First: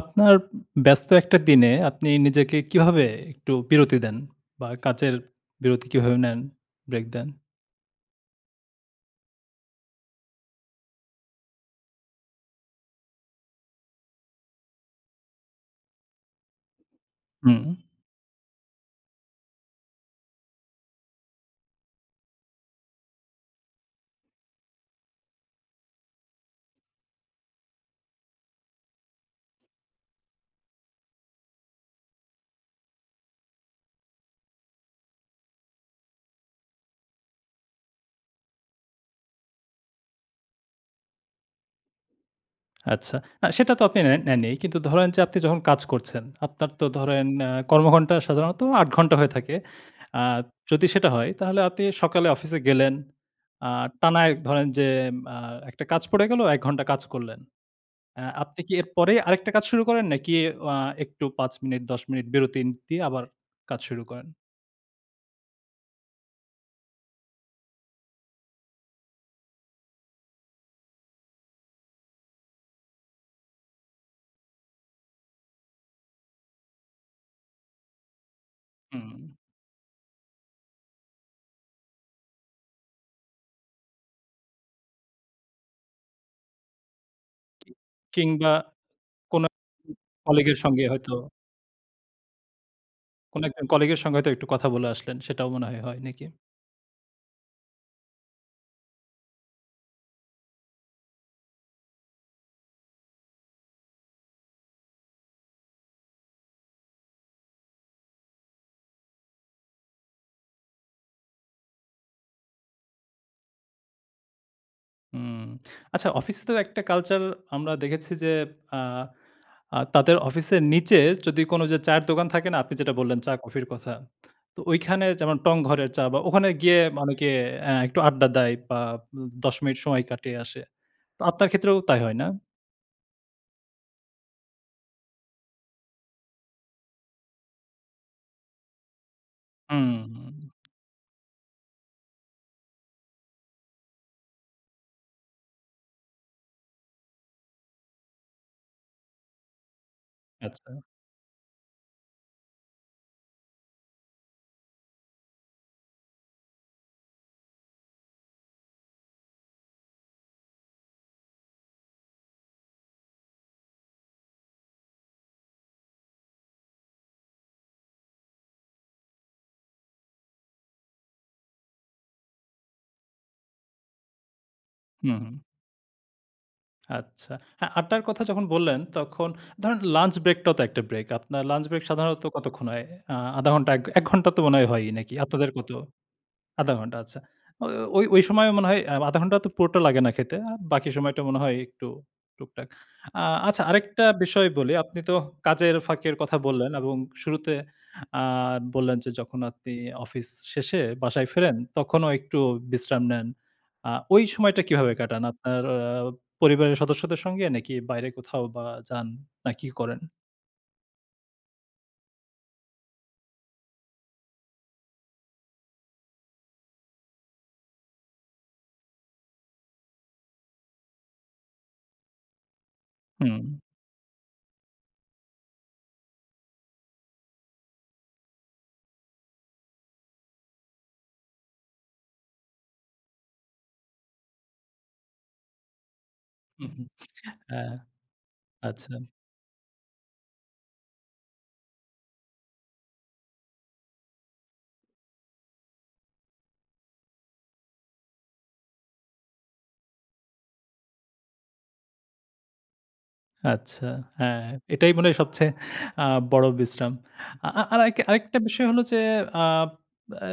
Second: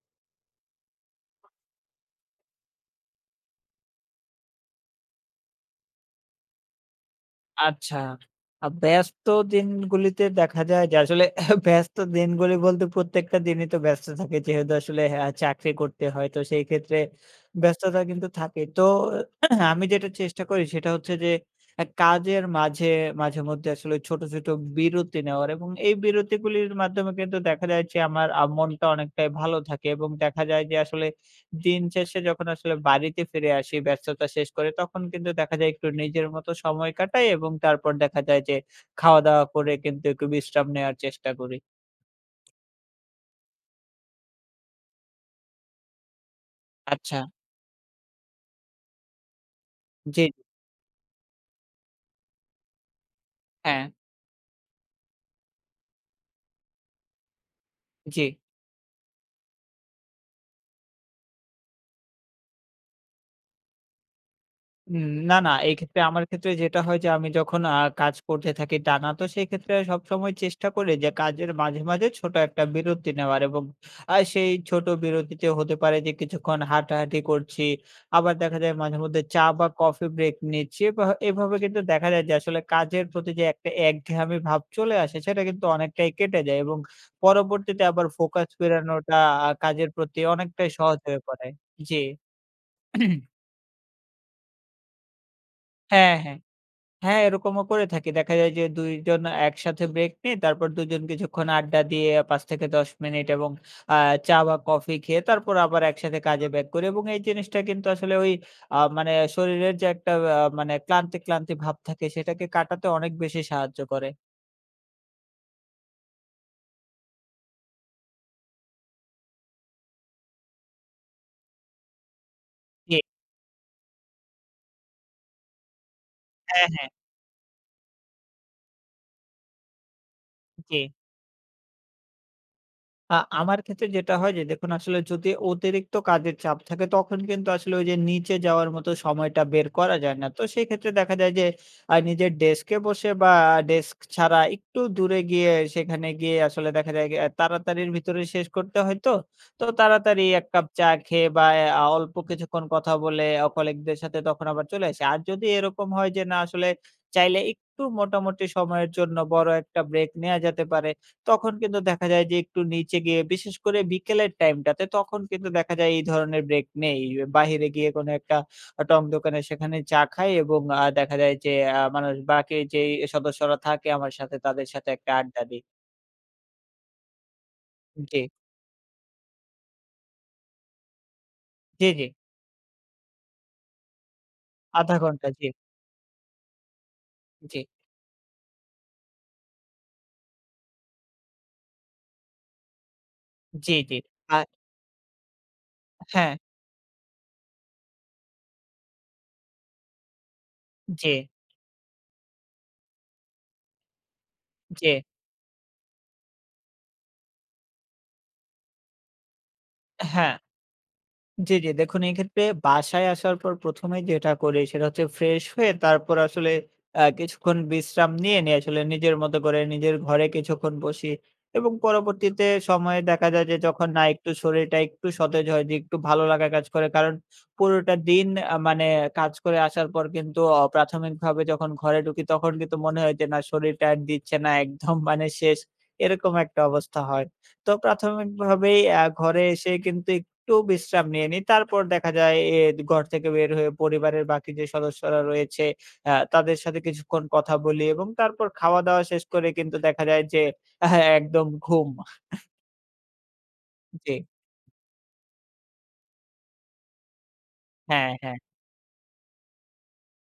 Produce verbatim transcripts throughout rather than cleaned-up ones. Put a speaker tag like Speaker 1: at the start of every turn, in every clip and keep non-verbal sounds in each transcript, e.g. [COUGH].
Speaker 1: আপনার ব্যস্ত একটা দিনে আপনি নিজেকে কিভাবে একটু বিরতি দেন? বা কাজের বিরতি কিভাবে নেন? ব্রেক দেন?
Speaker 2: আচ্ছা। আ ব্যস্ত দিনগুলিতে দেখা যায় যে আসলে [LAUGHS] ব্যস্ত দিনগুলি বলতে প্রত্যেকটা দিনই তো ব্যস্ত থাকে। যেহেতু আসলে হ্যাঁ, চাকরি করতে হয়। তো সেই ক্ষেত্রে
Speaker 1: হুম,
Speaker 2: ব্যস্ততা কিন্তু থাকে। তো [CLEARS THROAT] আমি যেটা চেষ্টা করি সেটা হচ্ছে যে আ কাজের মাঝে মাঝেমধ্যে আসলে ছোট, ছোট বিরতি নেওয়ার এবং এই বিরতিগুলির মাধ্যমে কিন্তু দেখা যায় যে আমার আ মনটা অনেকটাই ভালো থাকে এবং দেখা যায় যে আসলে দিন শেষে যখন আসলে বাড়িতে ফিরে আসি ব্যস্ততা শেষ করে, তখন কিন্তু দেখা যায় একটু নিজের মতো সময় কাটাই এবং তারপর দেখা যায় যে খাওয়া-দাওয়া করে কিন্তু একটু বিশ্রাম নেওয়ার চেষ্টা করি।
Speaker 1: আচ্ছা। না সেটা তো আপনি নেন নেনই। কিন্তু ধরেন যে আপনি যখন কাজ করছেন, আপনার তো
Speaker 2: আচ্ছা।
Speaker 1: ধরেন আ কর্মঘন্টা সাধারণত আট ঘন্টা হয়ে থাকে। আ
Speaker 2: জি, জি,
Speaker 1: যদি সেটা হয় তাহলে আপনি সকালে অফিসে গেলেন। আ
Speaker 2: হ্যাঁ,
Speaker 1: টানা এক ধরেন যে আ একটা কাজ পড়ে গেল, এক ঘন্টা কাজ করলেন।
Speaker 2: জি।
Speaker 1: আ আপনি কি এরপরেই আরেকটা কাজ শুরু করেন নাকি আ একটু পাঁচ মিনিট দশ মিনিট বিরতি দিয়ে আবার কাজ শুরু করেন?
Speaker 2: উম না, না। এক্ষেত্রে আমার ক্ষেত্রে যেটা হয় যে আমি যখন আ কাজ করতে থাকি টানা, তো সেক্ষেত্রে সবসময় চেষ্টা করি যে কাজের মাঝে, মাঝে ছোট একটা বিরতি নেওয়ার এবং আ সেই ছোট বিরতিতে হতে পারে যে কিছুক্ষণ হাঁটাহাঁটি করছি। আবার দেখা যায় মাঝে
Speaker 1: হুম।
Speaker 2: মধ্যে চা বা কফি ব্রেক নিচ্ছি। এভা এভাবে কিন্তু দেখা যায় যে আসলে কাজের প্রতি যে একটা একঘেয়ামি ভাব চলে আসে সেটা কিন্তু অনেকটাই কেটে যায় এবং
Speaker 1: কি
Speaker 2: পরবর্তীতে আবার ফোকাস
Speaker 1: কিংবা
Speaker 2: ফেরানোটা
Speaker 1: কোনো
Speaker 2: আ কাজের প্রতি
Speaker 1: কলিগের
Speaker 2: অনেকটাই
Speaker 1: সঙ্গে
Speaker 2: সহজ
Speaker 1: হয়তো
Speaker 2: হয়ে পড়ে। জি। [CLEARS THROAT]
Speaker 1: কোনো একজন কলিগের সঙ্গে হয়তো একটু কথা বলে আসলেন। সেটাও মনে হয়, হয়
Speaker 2: হ্যাঁ,
Speaker 1: নাকি?
Speaker 2: হ্যাঁ। হ্যাঁ, এরকমও করে থাকি। দেখা যায় যে দুই জন একসাথে ব্রেক নিই। তারপর দুই জন কিছুক্ষণ আড্ডা দিয়ে পাঁচ থেকে দশ মিনিট এবং আ চা বা কফি খেয়ে তারপর আবার একসাথে কাজে ব্যাক করি এবং এই জিনিসটা কিন্তু আসলে ওই আ মানে শরীরের যে একটা আ মানে ক্লান্তি, ক্লান্তি ভাব থাকে সেটাকে কাটাতে অনেক বেশি সাহায্য করে।
Speaker 1: হুম। আচ্ছা, অফিসে তো একটা কালচার আমরা দেখেছি যে আ আ তাদের অফিসের নিচে যদি কোনো যে চায়ের দোকান থাকে না? আপনি যেটা
Speaker 2: জি।
Speaker 1: বললেন চা কফির কথা। তো ওইখানে যেমন টং ঘরের চা বা ওখানে
Speaker 2: হ্যাঁ,
Speaker 1: গিয়ে
Speaker 2: হ্যাঁ।
Speaker 1: অনেকে অ্যা একটু আড্ডা দেয় বা উম দশ মিনিট সময় কাটিয়ে আসে।
Speaker 2: জি।
Speaker 1: তো আপনার ক্ষেত্রেও তাই হয় না?
Speaker 2: আ আমার ক্ষেত্রে যেটা হয় যে দেখুন আসলে যদি অতিরিক্ত কাজের চাপ থাকে তখন কিন্তু আসলে ওই যে নিচে যাওয়ার মতো সময়টা বের
Speaker 1: হুম,
Speaker 2: করা যায় না।
Speaker 1: হুম।
Speaker 2: তো সেই ক্ষেত্রে দেখা যায় যে আ নিজের ডেস্কে বসে বা ডেস্ক ছাড়া একটু দূরে গিয়ে সেখানে গিয়ে আসলে দেখা যায় আ তাড়াতাড়ির ভিতরে শেষ করতে হয় তো। তো তাড়াতাড়ি এক কাপ
Speaker 1: আচ্ছা।
Speaker 2: চা খেয়ে বা আ অল্প কিছুক্ষণ কথা বলে আ কলিগদের সাথে তখন আবার চলে আসি। আর যদি এরকম হয় যে না আসলে চাইলে একটু মোটামুটি সময়ের জন্য বড় একটা ব্রেক নেয়া যেতে পারে। তখন কিন্তু দেখা যায় যে একটু নিচে গিয়ে বিশেষ করে বিকেলের টাইমটাতে তখন কিন্তু দেখা যায় এই ধরনের ব্রেক নেই। বাহিরে গিয়ে কোনো একটা আ টং দোকানে সেখানে চা খাই এবং আ দেখা যায় যে আ মানুষ বাকি যেই সদস্যরা থাকে আমার সাথে তাদের সাথে একটা
Speaker 1: হুম, হুম।
Speaker 2: আড্ডা দিই।
Speaker 1: আচ্ছা। হ্যাঁ, আড্ডার
Speaker 2: জি,
Speaker 1: কথা যখন বললেন, তখন ধরেন লাঞ্চ ব্রেকটাও তো একটা ব্রেক। আপনার লাঞ্চ ব্রেক
Speaker 2: জি, জি।
Speaker 1: সাধারণত কতক্ষণ হয়? আ শূন্য দশমিক পাঁচ ঘন্টা, এক ঘন্টা তো মনে হয় হয়ই
Speaker 2: আধা
Speaker 1: নাকি?
Speaker 2: ঘন্টা জি,
Speaker 1: আপনাদের কত? শূন্য দশমিক পাঁচ ঘন্টা আচ্ছা।
Speaker 2: জি,
Speaker 1: ও ওই ওই সময় মনে হয় আ শূন্য দশমিক পাঁচ ঘন্টা তো পুরোটা লাগে না খেতে। আ বাকি সময়টা মনে হয় একটু টুকটাক। আ আচ্ছা,
Speaker 2: জি, জি।
Speaker 1: আরেকটা
Speaker 2: আ
Speaker 1: বিষয় বলি। আপনি তো কাজের ফাঁকের
Speaker 2: হ্যাঁ,
Speaker 1: কথা বললেন এবং শুরুতে আ বললেন যে যখন আপনি অফিস শেষে
Speaker 2: জি,
Speaker 1: বাসায় ফেরেন তখনও একটু বিশ্রাম নেন। আ ওই সময়টা
Speaker 2: জি,
Speaker 1: কিভাবে কাটান? আপনার আ পরিবারের সদস্যদের সঙ্গে নাকি বাইরে কোথাও বা যান? না কি করেন?
Speaker 2: হ্যাঁ। জি, জি। দেখুন এক্ষেত্রে বাসায় আসার পর ১ম এ যেটা করি সেটা হচ্ছে ফ্রেশ হয়ে তারপর আসলে আ কিছুক্ষণ বিশ্রাম নিয়ে, নিয়ে আসলে নিজের মতো করে নিজের ঘরে কিছুক্ষণ বসি এবং পরবর্তীতে সময়ে দেখা
Speaker 1: হুম,
Speaker 2: যায় যে যখন না একটু শরীরটা একটু সতেজ হয় যে একটু ভালো লাগা কাজ করে। কারণ পুরোটা দিন আ মানে কাজ করে আসার পর কিন্তু অ প্রাথমিকভাবে যখন ঘরে ঢুকি তখন কিন্তু মনে হয় যে না শরীরটা আর দিচ্ছে না একদম মানে শেষ এরকম একটা
Speaker 1: হুম, হুম।
Speaker 2: অবস্থা হয়। তো
Speaker 1: হ্যাঁ,
Speaker 2: প্রাথমিকভাবেই
Speaker 1: আচ্ছা।
Speaker 2: আ ঘরে এসে কিন্তু একটু বিশ্রাম নিয়ে নিই। তারপর দেখা যায় এ ঘর থেকে বের হয়ে পরিবারের বাকি যে সদস্যরা রয়েছে আ তাদের সাথে কিছুক্ষণ কথা বলি এবং তারপর খাওয়া-দাওয়া শেষ করে কিন্তু দেখা যায় যে হ্যাঁ, একদম ঘুম।
Speaker 1: আচ্ছা,
Speaker 2: জি।
Speaker 1: হ্যাঁ, এটাই মনে হয় সবচেয়ে আ বড় বিশ্রাম। আ আ আরেক
Speaker 2: হ্যাঁ, হ্যাঁ,
Speaker 1: আরেকটা বিষয় হলো যে আ আ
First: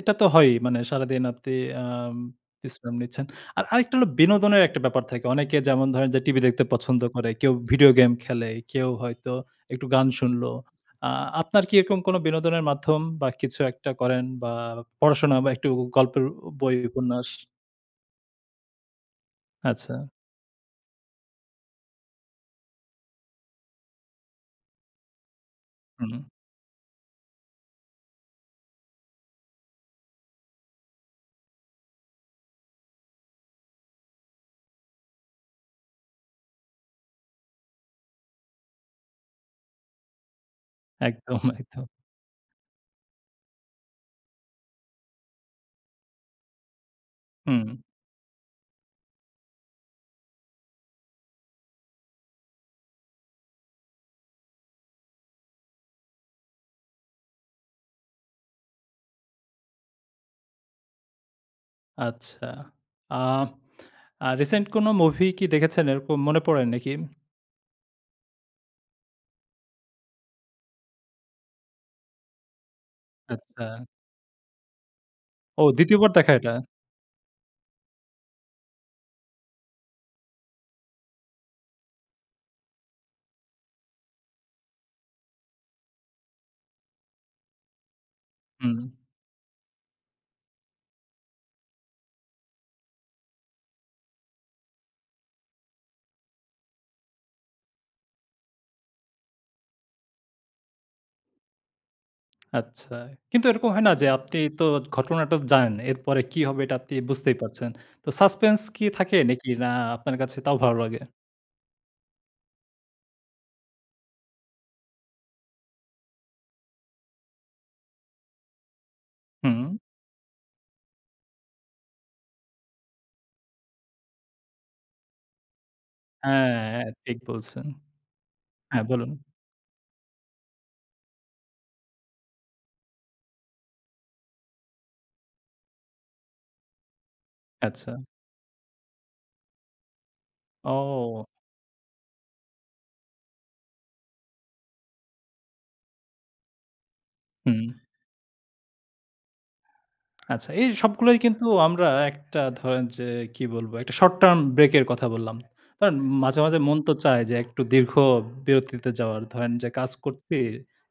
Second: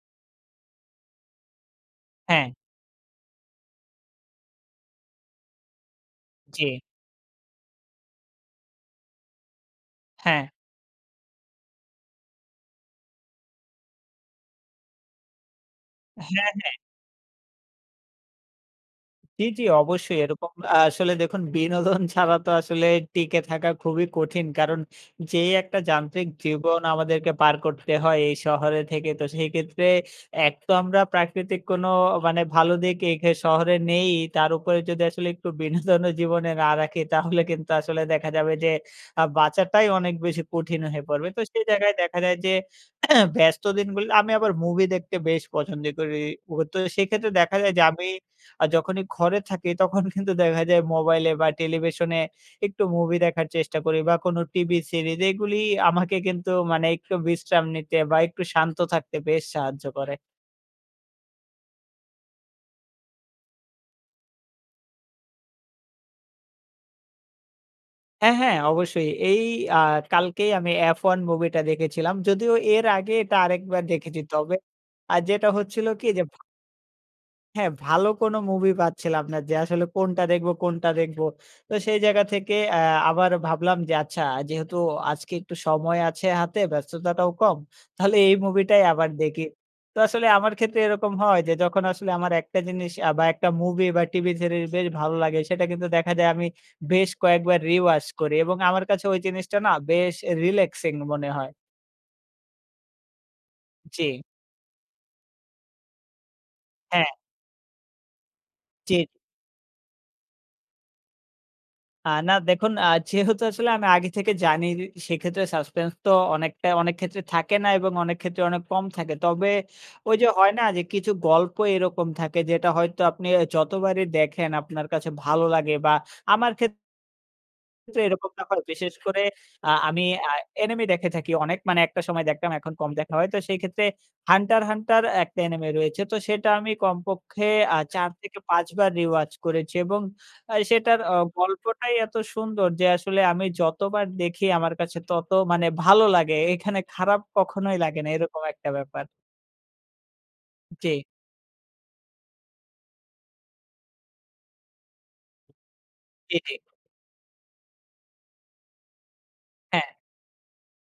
Speaker 1: এটা তো হয়ই, মানে সারাদিন আপনি আম
Speaker 2: হ্যাঁ,
Speaker 1: বিশ্রাম নিচ্ছেন। আর আরেকটা হলো বিনোদনের একটা ব্যাপার থাকে। অনেকে যেমন ধরেন যে টিভি
Speaker 2: জি।
Speaker 1: দেখতে পছন্দ করে, কেউ ভিডিও গেম খেলে, কেউ হয়তো একটু গান
Speaker 2: হ্যাঁ,
Speaker 1: শুনলো। আ আপনার কি এরকম কোনো বিনোদনের মাধ্যম বা কিছু একটা করেন বা পড়াশোনা বা একটু গল্পের
Speaker 2: হ্যাঁ।
Speaker 1: বই, উপন্যাস?
Speaker 2: জি, জি,
Speaker 1: আচ্ছা,
Speaker 2: অবশ্যই এরকম আ আসলে দেখুন বিনোদন ছাড়া তো আসলে টিকে থাকা খুবই কঠিন। কারণ যেই একটা
Speaker 1: হুম,
Speaker 2: যান্ত্রিক জীবন আমাদেরকে পার করতে হয় এই শহরে থেকে, তো সেই ক্ষেত্রে এক তো আমরা প্রাকৃতিক কোনো মানে ভালো দিক এই খে শহরে নেই। তার উপরে যদি আসলে একটু বিনোদনও জীবনে না রাখি তাহলে কিন্তু আসলে দেখা যাবে যে আ বাঁচাটাই অনেক বেশি কঠিন হয়ে পড়বে। তো
Speaker 1: একদম,
Speaker 2: সেই
Speaker 1: একদম।
Speaker 2: জায়গায় দেখা যায় যে [CLEARS THROAT] ব্যস্ত দিনগুলো আমি আবার মুভি দেখতে বেশ পছন্দ করি। ও তো সেক্ষেত্রে দেখা
Speaker 1: হুম।
Speaker 2: যায় যে আমি আর যখনই ঘরে থাকি তখন কিন্তু দেখা যায় মোবাইলে বা টেলিভিশনে একটু মুভি দেখার চেষ্টা করি বা কোনো টিভি সিরিজ এগুলি আমাকে কিন্তু মানে একটু বিশ্রাম নিতে বা একটু শান্ত থাকতে বেশ সাহায্য করে।
Speaker 1: আচ্ছা। আ আ রিসেন্ট কোনো মুভি কি দেখেছেন এরকম মনে পড়ে নাকি?
Speaker 2: হ্যাঁ, হ্যাঁ অবশ্যই। এই আ কালকেই আমি 'এফ ওয়ান' মুভিটা দেখেছিলাম। যদিও এর আগে এটা
Speaker 1: আচ্ছা।
Speaker 2: আরেকবার দেখেছি। তবে আর যেটা
Speaker 1: ও,
Speaker 2: হচ্ছিল
Speaker 1: দ্বিতীয়
Speaker 2: কি
Speaker 1: বার
Speaker 2: যে
Speaker 1: দেখা এটা?
Speaker 2: হ্যাঁ, ভালো কোনো মুভি পাচ্ছিলাম না যে আসলে কোনটা দেখব, কোনটা দেখব। তো সেই জায়গা থেকে অ্যা আবার ভাবলাম যে আচ্ছা যেহেতু আজকে একটু সময় আছে হাতে, ব্যস্ততাটাও কম, তাহলে এই
Speaker 1: হুম।
Speaker 2: মুভিটাই আবার দেখি। তো আসলে আমার ক্ষেত্রে এরকম হয় যে যখন আসলে আমার একটা জিনিস আ বা একটা মুভি বা টিভি সিরিজ বেশ ভালো লাগে সেটা কিন্তু দেখা যায় আমি বেশ কয়েকবার রিওয়াচ করি এবং আমার কাছে ওই জিনিসটা না বেশ রিল্যাক্সিং মনে হয়।
Speaker 1: আচ্ছা। কিন্তু এরকম হয় না
Speaker 2: জি,
Speaker 1: যে আপনি তো ঘটনাটা জানেন। এরপরে কি হবে এটা আপনি
Speaker 2: হ্যাঁ,
Speaker 1: বুঝতেই পারছেন। তো সাসপেন্স কি
Speaker 2: জি।
Speaker 1: থাকে নাকি না আপনার কাছে তাও ভালো লাগে?
Speaker 2: আ না দেখুন আ যেহেতু আসলে আমি আগে থেকে জানি সেক্ষেত্রে সাসপেন্স তো অনেকটা অনেক ক্ষেত্রে থাকে না এবং অনেক ক্ষেত্রে অনেক কম থাকে। তবে
Speaker 1: হুম।
Speaker 2: ওই যে হয় না যে কিছু গল্প এরকম থাকে যেটা হয়তো আপনি যতবারই দেখেন আপনার কাছে ভালো লাগে বা আমার ক্ষেত্রে
Speaker 1: হ্যাঁ, ঠিক বলছেন।
Speaker 2: ক্ষেত্রে এরকমটা হয়।
Speaker 1: হ্যাঁ,
Speaker 2: বিশেষ
Speaker 1: বলুন।
Speaker 2: করে আ আমি আ এনিমে দেখে থাকি অনেক মানে একটা সময় দেখতাম এখন কম দেখা হয়। তো সেই ক্ষেত্রে 'হান্টার হান্টার' একটা এনিমে রয়েছে। তো সেটা আমি কমপক্ষে আ
Speaker 1: আচ্ছা।
Speaker 2: চার থেকে পাঁচ বার রিওয়াচ করেছি এবং আ সেটার আ
Speaker 1: ও!
Speaker 2: গল্পটাই এত সুন্দর যে আসলে আমি যতবার দেখি আমার কাছে তত মানে ভালো লাগে। এখানে খারাপ
Speaker 1: হুম।
Speaker 2: কখনোই লাগে না এরকম একটা ব্যাপার।
Speaker 1: আচ্ছা, এই
Speaker 2: জি,
Speaker 1: সবগুলোই কিন্তু আমরা একটা ধরেন যে কি বলবো? একটা শর্ট টার্ম ব্রেক এর কথা বললাম। কারণ
Speaker 2: জি,
Speaker 1: মাঝে,
Speaker 2: জি।
Speaker 1: মাঝে মন তো চায় যে একটু দীর্ঘ বিরতিতে যাওয়ার। ধরেন যে
Speaker 2: হ্যাঁ,
Speaker 1: কাজ করছি,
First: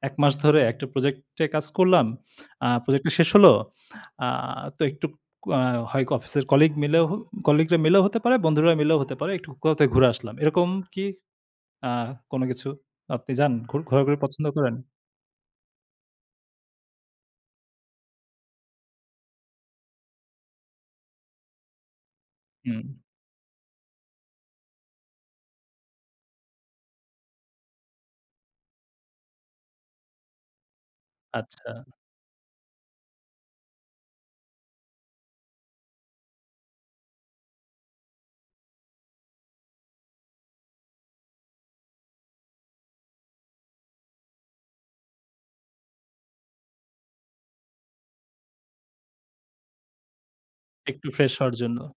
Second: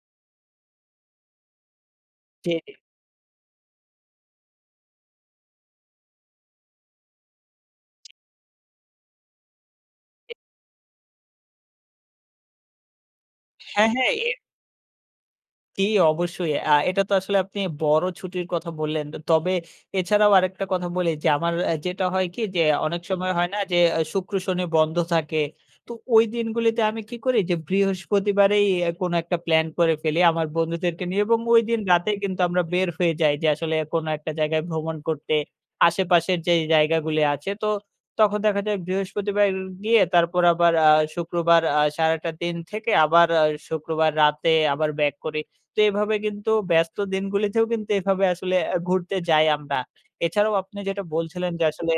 Speaker 1: এক মাস ধরে একটা প্রজেক্টে কাজ করলাম।
Speaker 2: জি,
Speaker 1: আ
Speaker 2: জি,
Speaker 1: প্রজেক্টটা শেষ হলো। আ তো একটু আ হয় অফিসের কলিগ মিলেও হো কলিগরা মিলেও হতে পারে, বন্ধুরা মিলেও হতে পারে। একটু কোথাও ঘুরে
Speaker 2: জি।
Speaker 1: আসলাম। এরকম কি আ কোনো কিছু আপনি যান? ঘু
Speaker 2: হ্যাঁ, হ্যাঁ।
Speaker 1: ঘোরাঘুরি পছন্দ করেন?
Speaker 2: জি, অবশ্যই। আ এটা তো আসলে আপনি বড় ছুটির কথা বললেন। তবে এছাড়াও আরেকটা কথা বলি যে আমার আ যেটা হয় কি যে
Speaker 1: হুম,
Speaker 2: অনেক সময় হয় না যে আ শুক্র, শনি বন্ধ থাকে। তো ওই দিনগুলিতে আমি কি করি যে বৃহস্পতিবারেই আ কোনো একটা প্ল্যান করে ফেলি আমার বন্ধুদেরকে নিয়ে এবং
Speaker 1: আচ্ছা।
Speaker 2: ওইদিন রাতেই কিন্তু আমরা বের হয়ে যাই যে আসলে কোনো একটা জায়গায় ভ্রমণ করতে। আশেপাশের যে জায়গাগুলি আছে তো তখন দেখা যায় বৃহস্পতিবার গিয়ে তারপর আবার আ শুক্রবার আ সারাটা দিন থেকে আবার আ শুক্রবার রাতে আবার ব্যাক করি। তো এভাবে কিন্তু ব্যস্ত দিনগুলিতেও কিন্তু এভাবে আসলে আ ঘুরতে যাই আমরা। এছাড়াও আপনি যেটা
Speaker 1: একটু ফ্রেশ
Speaker 2: বলছিলেন
Speaker 1: হওয়ার
Speaker 2: যে
Speaker 1: জন্য।
Speaker 2: আসলে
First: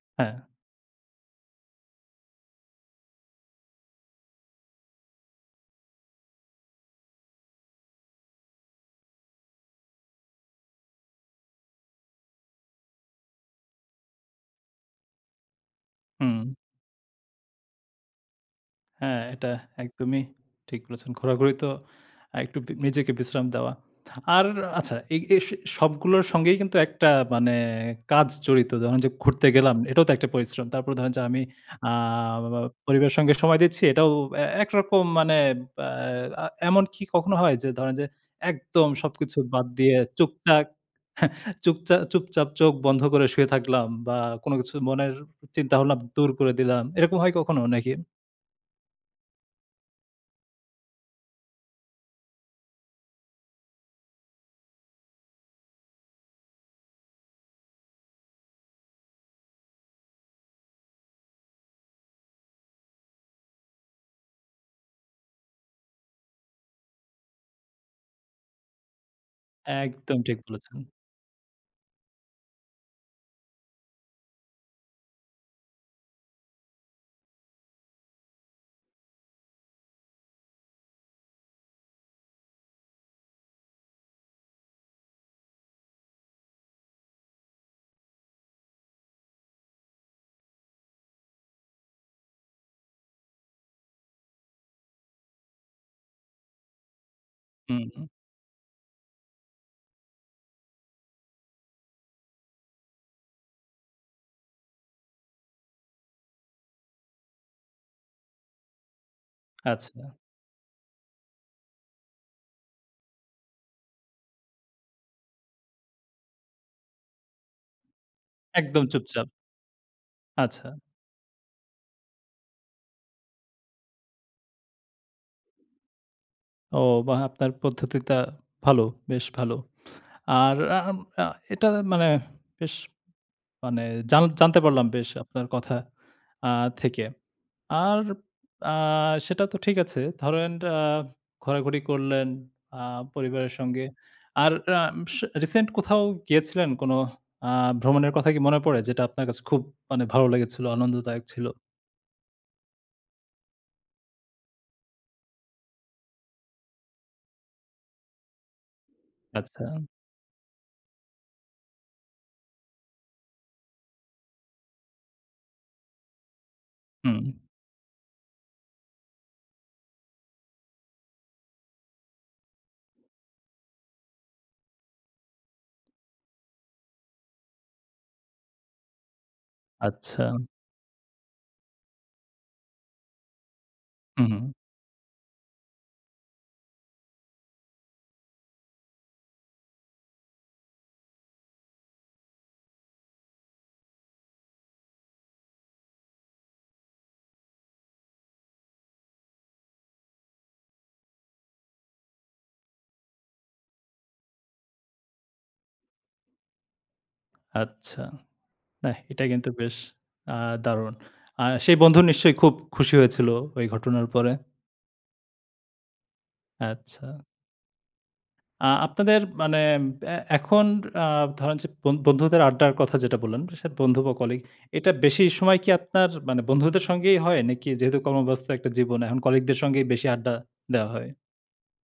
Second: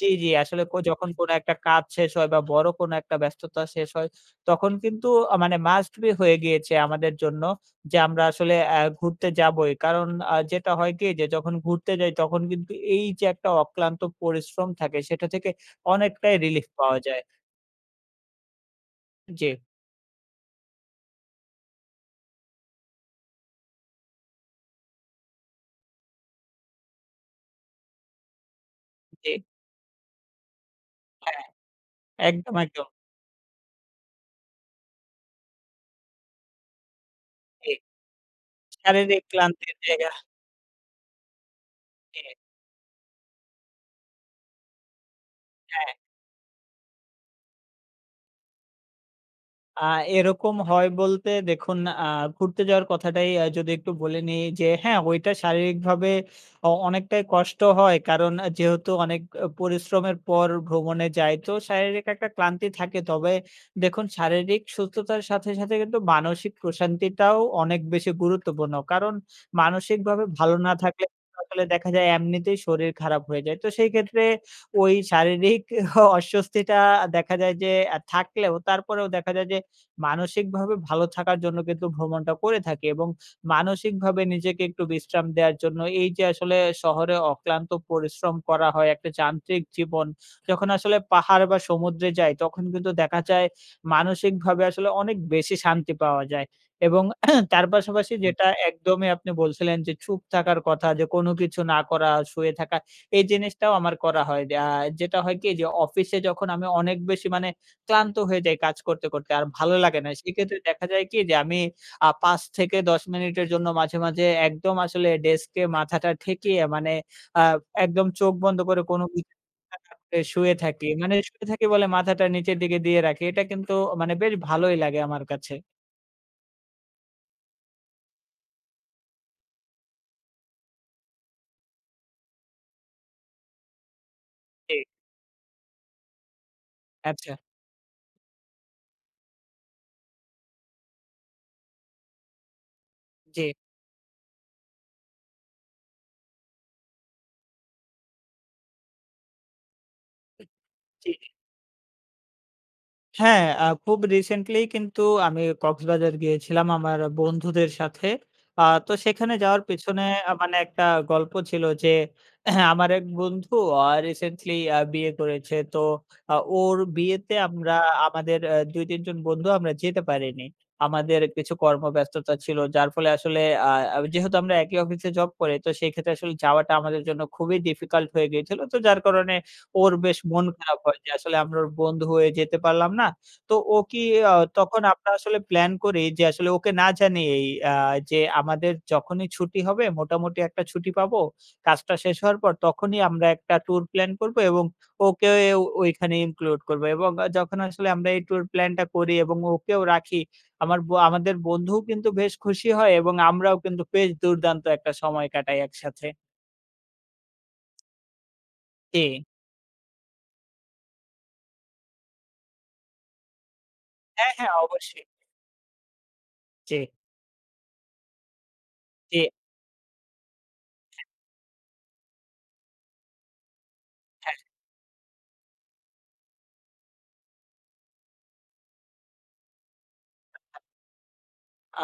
Speaker 2: জি, জি,
Speaker 1: হ্যাঁ,
Speaker 2: আসলে কো যখন কোনো একটা কাজ শেষ হয় বা বড় কোনো একটা ব্যস্ততা শেষ হয়, তখন কিন্তু আ মানে মাস্ট বি হয়ে গিয়েছে আমাদের জন্য যে আমরা আসলে আ ঘুরতে যাবোই। কারণ আ যেটা হয় কি যে যখন ঘুরতে যাই তখন কিন্তু এই যে একটা অক্লান্ত পরিশ্রম থাকে সেটা থেকে অনেকটাই
Speaker 1: হুম।
Speaker 2: রিলিফ পাওয়া যায়।
Speaker 1: হ্যাঁ,
Speaker 2: জি,
Speaker 1: এটা একদমই ঠিক বলেছেন। ঘোরাঘুরি তো আ একটু বি নিজেকে বিশ্রাম দেওয়া। আর আচ্ছা, এই এই স সবগুলোর সঙ্গেই কিন্তু একটা মানে কাজ জড়িত। ধরেন যে
Speaker 2: জি,
Speaker 1: ঘুরতে গেলাম, এটাও তো একটা পরিশ্রম। তারপরে ধরেন যে আমি
Speaker 2: হ্যাঁ,
Speaker 1: আ
Speaker 2: একদম,
Speaker 1: বা
Speaker 2: একদম।
Speaker 1: পরিবারের সঙ্গে সময় দিচ্ছি, এটাও এ একরকম মানে আ আ এমন কি কখনো হয় যে
Speaker 2: জি,
Speaker 1: ধরেন যে একদম
Speaker 2: শারীরিক
Speaker 1: সবকিছু বাদ
Speaker 2: ক্লান্তির
Speaker 1: দিয়ে
Speaker 2: জায়গা।
Speaker 1: চুপচাপ [LAUGHS] চুপচাপ
Speaker 2: জি,
Speaker 1: চুপচাপ চোখ বন্ধ করে শুয়ে থাকলাম বা কোনো কিছু মনের
Speaker 2: হ্যাঁ।
Speaker 1: চিন্তাভাবনা দূর করে দিলাম। এরকম হয় কখনো নাকি?
Speaker 2: আ এরকম হয় বলতে দেখুন আ ঘুরতে যাওয়ার কথাটাই আ যদি একটু বলে নিই যে হ্যাঁ, ওইটা শারীরিকভাবে অ অনেকটাই কষ্ট হয়। কারণ আ যেহেতু অনেক আ পরিশ্রমের পর ভ্রমণে যাই তো শারীরিক একটা ক্লান্তি থাকে। তবে দেখুন শারীরিক সুস্থতার সাথে, সাথে কিন্তু মানসিক প্রশান্তিটাও অনেক বেশি গুরুত্বপূর্ণ। কারণ
Speaker 1: একদম
Speaker 2: মানসিকভাবে
Speaker 1: ঠিক
Speaker 2: ভালো না
Speaker 1: বলেছেন।
Speaker 2: থাকলে আসলে দেখা যায় এমনিতেই শরীর খারাপ হয়ে যায়। তো সেই ক্ষেত্রে ওই শারীরিক [LAUGHS] অস্বস্তিটা দেখা যায় যে আ থাকলেও তারপরেও দেখা যায় যে মানসিকভাবে ভালো থাকার জন্য কিন্তু ভ্রমণটা করে থাকি এবং মানসিকভাবে নিজেকে একটু বিশ্রাম দেওয়ার জন্য এই যে আসলে শহরে অক্লান্ত পরিশ্রম করা হয়, একটা যান্ত্রিক জীবন। যখন আসলে পাহাড় বা সমুদ্রে যাই তখন কিন্তু দেখা যায় মানসিকভাবে আসলে অনেক বেশি শান্তি পাওয়া যায় এবং [CLEARS THROAT] তার
Speaker 1: হুম, হুম।
Speaker 2: পাশাপাশি হুম। যেটা একদমই আপনি বলছিলেন যে চুপ থাকার কথা যে কোনো কিছু না করা, শুয়ে থাকা এই জিনিসটাও আমার করা হয়। আ যেটা হয় কি যে অফিসে যখন আমি অনেক বেশি মানে ক্লান্ত হয়ে যাই কাজ করতে, করতে। আর ভালো লাগে
Speaker 1: আচ্ছা।
Speaker 2: না। সেক্ষেত্রে দেখা যায় কি যে আমি আ পাঁচ থেকে দশ মিনিটের জন্য মাঝে, মাঝে একদম আসলে ডেস্কে মাথাটা ঠেকিয়ে মানে আ একদম চোখ বন্ধ করে
Speaker 1: একদম
Speaker 2: কোনো
Speaker 1: চুপচাপ।
Speaker 2: কিছু না করে শুয়ে
Speaker 1: আচ্ছা।
Speaker 2: থাকি। মানে শুয়ে থাকি বলে মাথাটা নিচের দিকে দিয়ে রাখি। এটা কিন্তু মানে বেশ ভালোই লাগে আমার কাছে।
Speaker 1: ও, বাহ! আপনার পদ্ধতিটা ভালো, বেশ ভালো। আর আম আ এটা মানে বেশ মানে জান জানতে
Speaker 2: জি,
Speaker 1: পারলাম বেশ আপনার কথা আ থেকে।
Speaker 2: আচ্ছা।
Speaker 1: আর আ সেটা তো ঠিক আছে। ধরেন আ ঘোরাঘুরি করলেন আ
Speaker 2: জি।
Speaker 1: পরিবারের সঙ্গে। আর আম সে রিসেন্ট কোথাও গিয়েছিলেন কোনো আ ভ্রমণের কথা কি মনে পড়ে? যেটা আপনার কাছে খুব মানে ভালো লেগেছিল,
Speaker 2: জি।
Speaker 1: আনন্দদায়ক ছিল?
Speaker 2: হ্যাঁ, আ খুব রিসেন্টলি কিন্তু আমি কক্সবাজার গিয়েছিলাম আমার বন্ধুদের সাথে। আ তো সেখানে যাওয়ার
Speaker 1: আচ্ছা।
Speaker 2: পেছনে আ মানে একটা গল্প ছিল যে [CLEARS THROAT] আমার এক বন্ধু আ রিসেন্টলি আ বিয়ে করেছে। তো আ ওর
Speaker 1: হুম।
Speaker 2: বিয়েতে আমরা আমাদের আ দুই তিন জন বন্ধু আমরা যেতে পারিনি। আমাদের কিছু কর্মব্যস্ততা ছিল। যার ফলে আসলে আ আ যেহেতু আমরা একই অফিসে জব করি তো সেক্ষেত্রে আসলে যাওয়াটা আমাদের জন্য খুবই ডিফিকাল্ট হয়ে গিয়েছিল। তো যার কারণে ওর বেশ
Speaker 1: আচ্ছা।
Speaker 2: মন খারাপ হয় যে আসলে আমরা ওর বন্ধু হয়ে যেতে পারলাম না। তো ও কি
Speaker 1: হুম,
Speaker 2: আ
Speaker 1: হুম।
Speaker 2: তখন আমরা আসলে প্ল্যান করি যে আসলে ওকে না জানিয়েই আ যে আমাদের যখনই ছুটি হবে মোটামুটি একটা ছুটি পাবো। কাজটা শেষ হওয়ার পর তখনই আমরা একটা ট্যুর প্ল্যান করব এবং ওকেও ওইখানে ইনক্লুড করব এবং আ যখন আসলে আমরা এই ট্যুর প্ল্যানটা করি এবং ওকেও রাখি, আমার ব আমাদের বন্ধুও কিন্তু বেশ খুশি হয় এবং আমরাও কিন্তু বেশ দুর্দান্ত একটা সময় কাটাই একসাথে।
Speaker 1: আচ্ছা। নাহ,
Speaker 2: জি।
Speaker 1: এটা কিন্তু বেশ আ দারুণ। আ সেই বন্ধু নিশ্চয়ই খুব খুশি হয়েছিল ওই ঘটনার পরে?
Speaker 2: হ্যাঁ, হ্যাঁ অবশ্যই। জি,
Speaker 1: আচ্ছা। আ
Speaker 2: জি।
Speaker 1: আপনাদের মানে এ এখন আ ধরেন যে বন বন্ধুদের আড্ডার কথা যেটা বললেন, সে বন্ধু বা
Speaker 2: হ্যাঁ।
Speaker 1: কলিগ, এটা বেশি সময় কি আপনার মানে বন্ধুদের সঙ্গেই হয়? নাকি যেহেতু কর্মব্যস্ত একটা জীবন, এখন কলিগদের সঙ্গেই বেশি আড্ডা দেওয়া হয়?
Speaker 2: আ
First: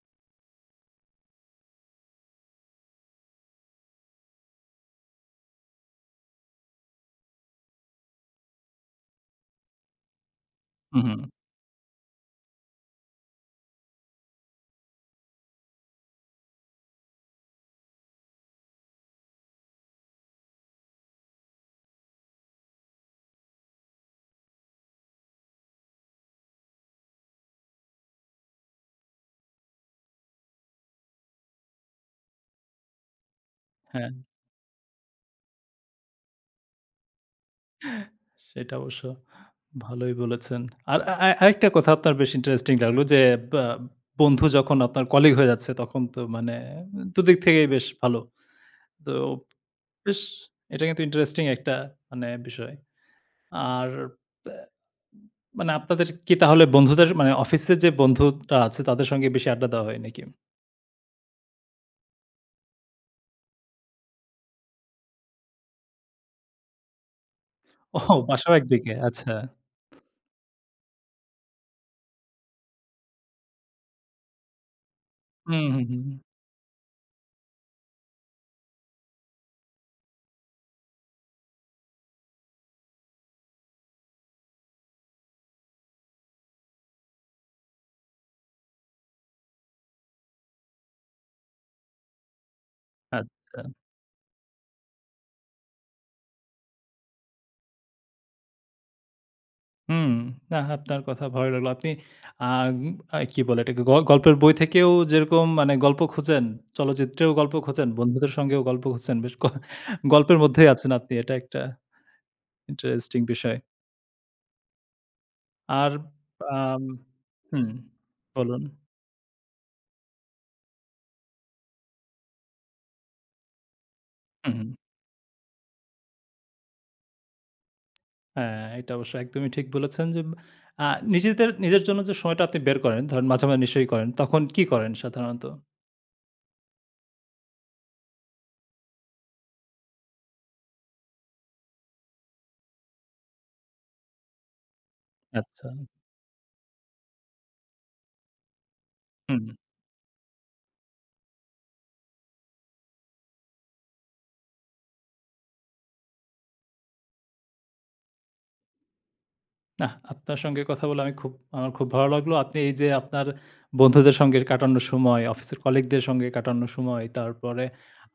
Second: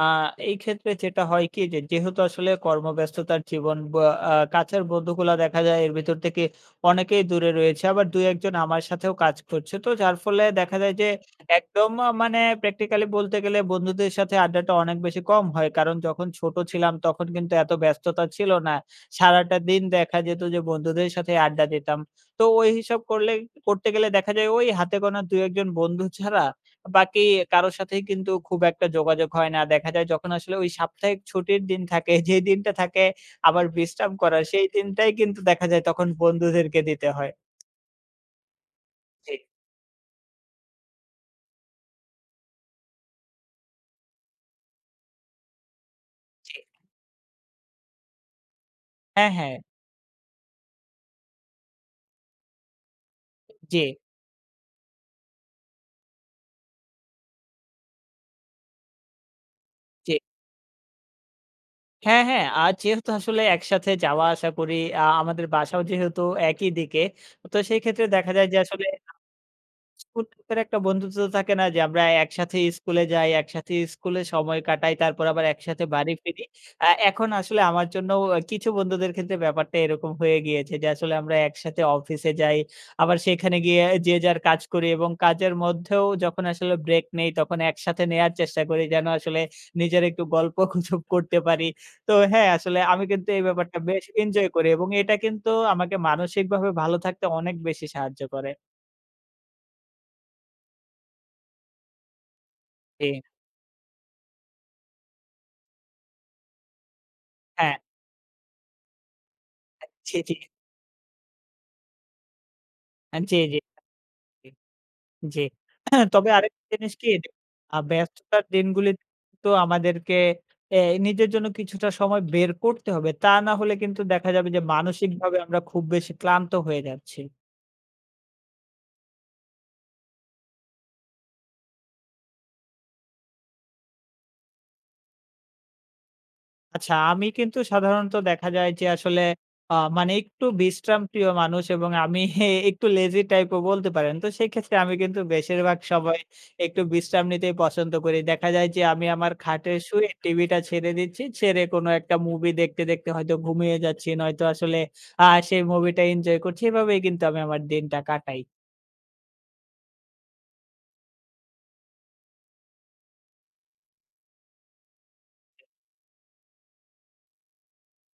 Speaker 2: এই ক্ষেত্রে যেটা হয় কি যে, যেহেতু আসলে কর্মব্যস্ততার জীবন বা আ কাছের বন্ধুগুলা দেখা যায় এর ভেতর থেকে অনেকেই দূরে রয়েছে। আবার দুই এক জন আমার সাথেও কাজ করছে। তো যার ফলে দেখা যায়
Speaker 1: হুম,
Speaker 2: যে
Speaker 1: হুম।
Speaker 2: একদম আ মানে প্র্যাকটিক্যালি বলতে গেলে বন্ধুদের সাথে আড্ডাটা অনেক বেশি কম হয়। কারণ যখন ছোট ছিলাম তখন কিন্তু এত ব্যস্ততা ছিল না। সারাটা দিন দেখা যেত যে বন্ধুদের সাথে আড্ডা দিতাম। তো ওই হিসাব করলে করতে গেলে দেখা যায় ওই হাতে গোনা দুই এক জন বন্ধু ছাড়া বাকি কারো সাথেই কিন্তু খুব একটা যোগাযোগ হয় না। দেখা যায় যখন আসলে ওই সাপ্তাহিক ছুটির দিন থাকে, [LAUGHS] যে দিনটা থাকে আবার
Speaker 1: হ্যাঁ।
Speaker 2: বিশ্রাম করার, সেই দিনটাই কিন্তু দেখা যায় তখন বন্ধুদেরকে দিতে হয়।
Speaker 1: সেটা অবশ্য
Speaker 2: জি,
Speaker 1: ভালোই বলেছেন। আর আ আ আরেকটা কথা আপনার বেশ ইন্টারেস্টিং লাগলো যে, বা বন্ধু যখন আপনার কলিগ হয়ে যাচ্ছে তখন তো
Speaker 2: জি।
Speaker 1: মানে দুদিক থেকেই বেশ ভালো। তো
Speaker 2: হ্যাঁ, হ্যাঁ।
Speaker 1: বেশ, এটা কিন্তু ইন্টারেস্টিং একটা মানে বিষয়।
Speaker 2: জি,
Speaker 1: আর ব্যা মানে আপনাদের কি তাহলে বন্ধুদের মানে অফিসে যে বন্ধুরা আছে তাদের সঙ্গে বেশি আড্ডা দেওয়া হয়
Speaker 2: জি।
Speaker 1: নাকি?
Speaker 2: হ্যাঁ, হ্যাঁ। আর যেহেতু আসলে একসাথে যাওয়া আসা করি, আ আমাদের বাসাও যেহেতু একই দিকে, তো সেই
Speaker 1: ও,
Speaker 2: ক্ষেত্রে দেখা যায়
Speaker 1: বাসাও
Speaker 2: যে আসলে
Speaker 1: একদিকে, আচ্ছা।
Speaker 2: বন্ধুত্বের একটা বন্ধুত্ব তো থাকে না যে আমরা একসাথে স্কুলে যাই, একসাথে স্কুলে সময় কাটাই, তারপর আবার
Speaker 1: হুম,
Speaker 2: একসাথে
Speaker 1: হুম, হুম।
Speaker 2: বাড়ি ফিরি। আ এখন আসলে আমার জন্য কিছু বন্ধুদের ক্ষেত্রে ব্যাপারটা এরকম হয়ে গিয়েছে যে আসলে আমরা একসাথে অফিসে যাই, আবার সেখানে গিয়ে যে যার কাজ করি এবং কাজের মধ্যেও যখন আসলে ব্রেক নেই তখন একসাথে নেয়ার চেষ্টা করি যেন আসলে নিজের একটু গল্পগুজব [LAUGHS] করতে পারি। তো হ্যাঁ, আসলে আমি কিন্তু এই
Speaker 1: আচ্ছা।
Speaker 2: ব্যাপারটা বেশ এনজয় করি এবং এটা কিন্তু আমাকে মানসিকভাবে ভালো থাকতে অনেক বেশি সাহায্য করে।
Speaker 1: হুম, না আপনার কথা ভালো লাগলো। আপনি আ
Speaker 2: জি,
Speaker 1: আ কি বলে এটাকে, গ গল্পের বই থেকেও যেরকম মানে গল্প খোঁজেন, চলচ্চিত্রেও গল্প
Speaker 2: হ্যাঁ।
Speaker 1: খোঁজেন, বন্ধুদের সঙ্গেও গল্প খুঁজছেন। বেশ গ
Speaker 2: জি, জি।
Speaker 1: গল্পের মধ্যেই আছেন আপনি। এটা একটা
Speaker 2: আ
Speaker 1: ইন্টারেস্টিং
Speaker 2: জি,
Speaker 1: বিষয়।
Speaker 2: জি, জি।
Speaker 1: আর
Speaker 2: হ্যাঁ, তবে আরেকটা
Speaker 1: আম
Speaker 2: জিনিস কি
Speaker 1: হুম,
Speaker 2: আ ব্যস্ততার
Speaker 1: বলুন।
Speaker 2: দিনগুলিতে তো আমাদেরকে এ নিজের জন্য কিছুটা সময় বের করতে হবে। তা না হলে কিন্তু দেখা যাবে
Speaker 1: হুম,
Speaker 2: যে
Speaker 1: হুম।
Speaker 2: মানসিকভাবে আমরা খুব বেশি ক্লান্ত হয়ে যাচ্ছি।
Speaker 1: হ্যাঁ, এটা অবশ্য একদমই ঠিক বলেছেন যে আ নিজেদের নিজের জন্য যে সময়টা আপনি বের করেন, ধরেন মাঝে, মাঝে নিশ্চয়ই করেন। তখন কি করেন সাধারণত?
Speaker 2: আচ্ছা, আমি কিন্তু সাধারণত দেখা যায় যে আসলে আ মানে একটু বিশ্রামপ্রিয় মানুষ এবং আমি [LAUGHS] একটু লেজি টাইপও বলতে পারেন। তো সেক্ষেত্রে আমি কিন্তু
Speaker 1: আচ্ছা।
Speaker 2: বেশিরভাগ সময় একটু বিশ্রাম নিতেই পছন্দ করি। দেখা যায় যে আমি আমার
Speaker 1: হুম।
Speaker 2: খাটে শুয়ে টিভিটা ছেড়ে দিচ্ছি। ছেড়ে কোনো একটা মুভি দেখতে, দেখতে হয়তো ঘুমিয়ে যাচ্ছি। নয়তো আসলে আ সেই মুভিটা এনজয় করছি। এভাবেই কিন্তু আমি আমার দিনটা কাটাই।
Speaker 1: নাহ, আপনার সঙ্গে কথা বলে আমি খুব আমার খুব ভালো লাগলো। আপনি এই যে আপনার বন্ধুদের সঙ্গে কাটানো সময়, অফিসের কলিগদের সঙ্গে কাটানো সময়, তারপরে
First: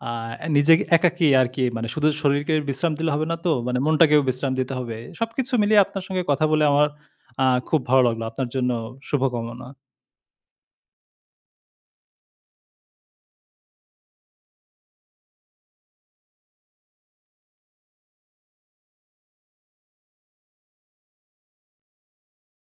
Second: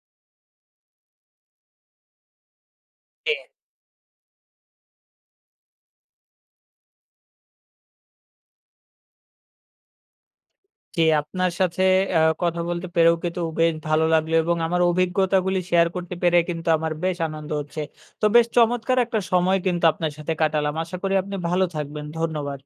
Speaker 1: আ নিজেকে একাকী আরকি, মানে শুধু শরীরকে বিশ্রাম দিলে হবে না তো, মানে মনটাকেও বিশ্রাম দিতে হবে। সবকিছু মিলিয়ে আপনার সঙ্গে কথা বলে আমার আ খুব ভালো লাগলো। আপনার জন্য শুভকামনা।
Speaker 2: জি, আপনার সাথে আ কথা বলতে পেরেও কিন্তু বেশ ভালো লাগলো এবং আমার অভিজ্ঞতাগুলি শেয়ার করতে পেরে কিন্তু আমার বেশ আনন্দ হচ্ছে। তো বেশ চমৎকার একটা সময় কিন্তু আপনার সাথে কাটালাম। আশা করি আপনি ভালো থাকবেন। ধন্যবাদ।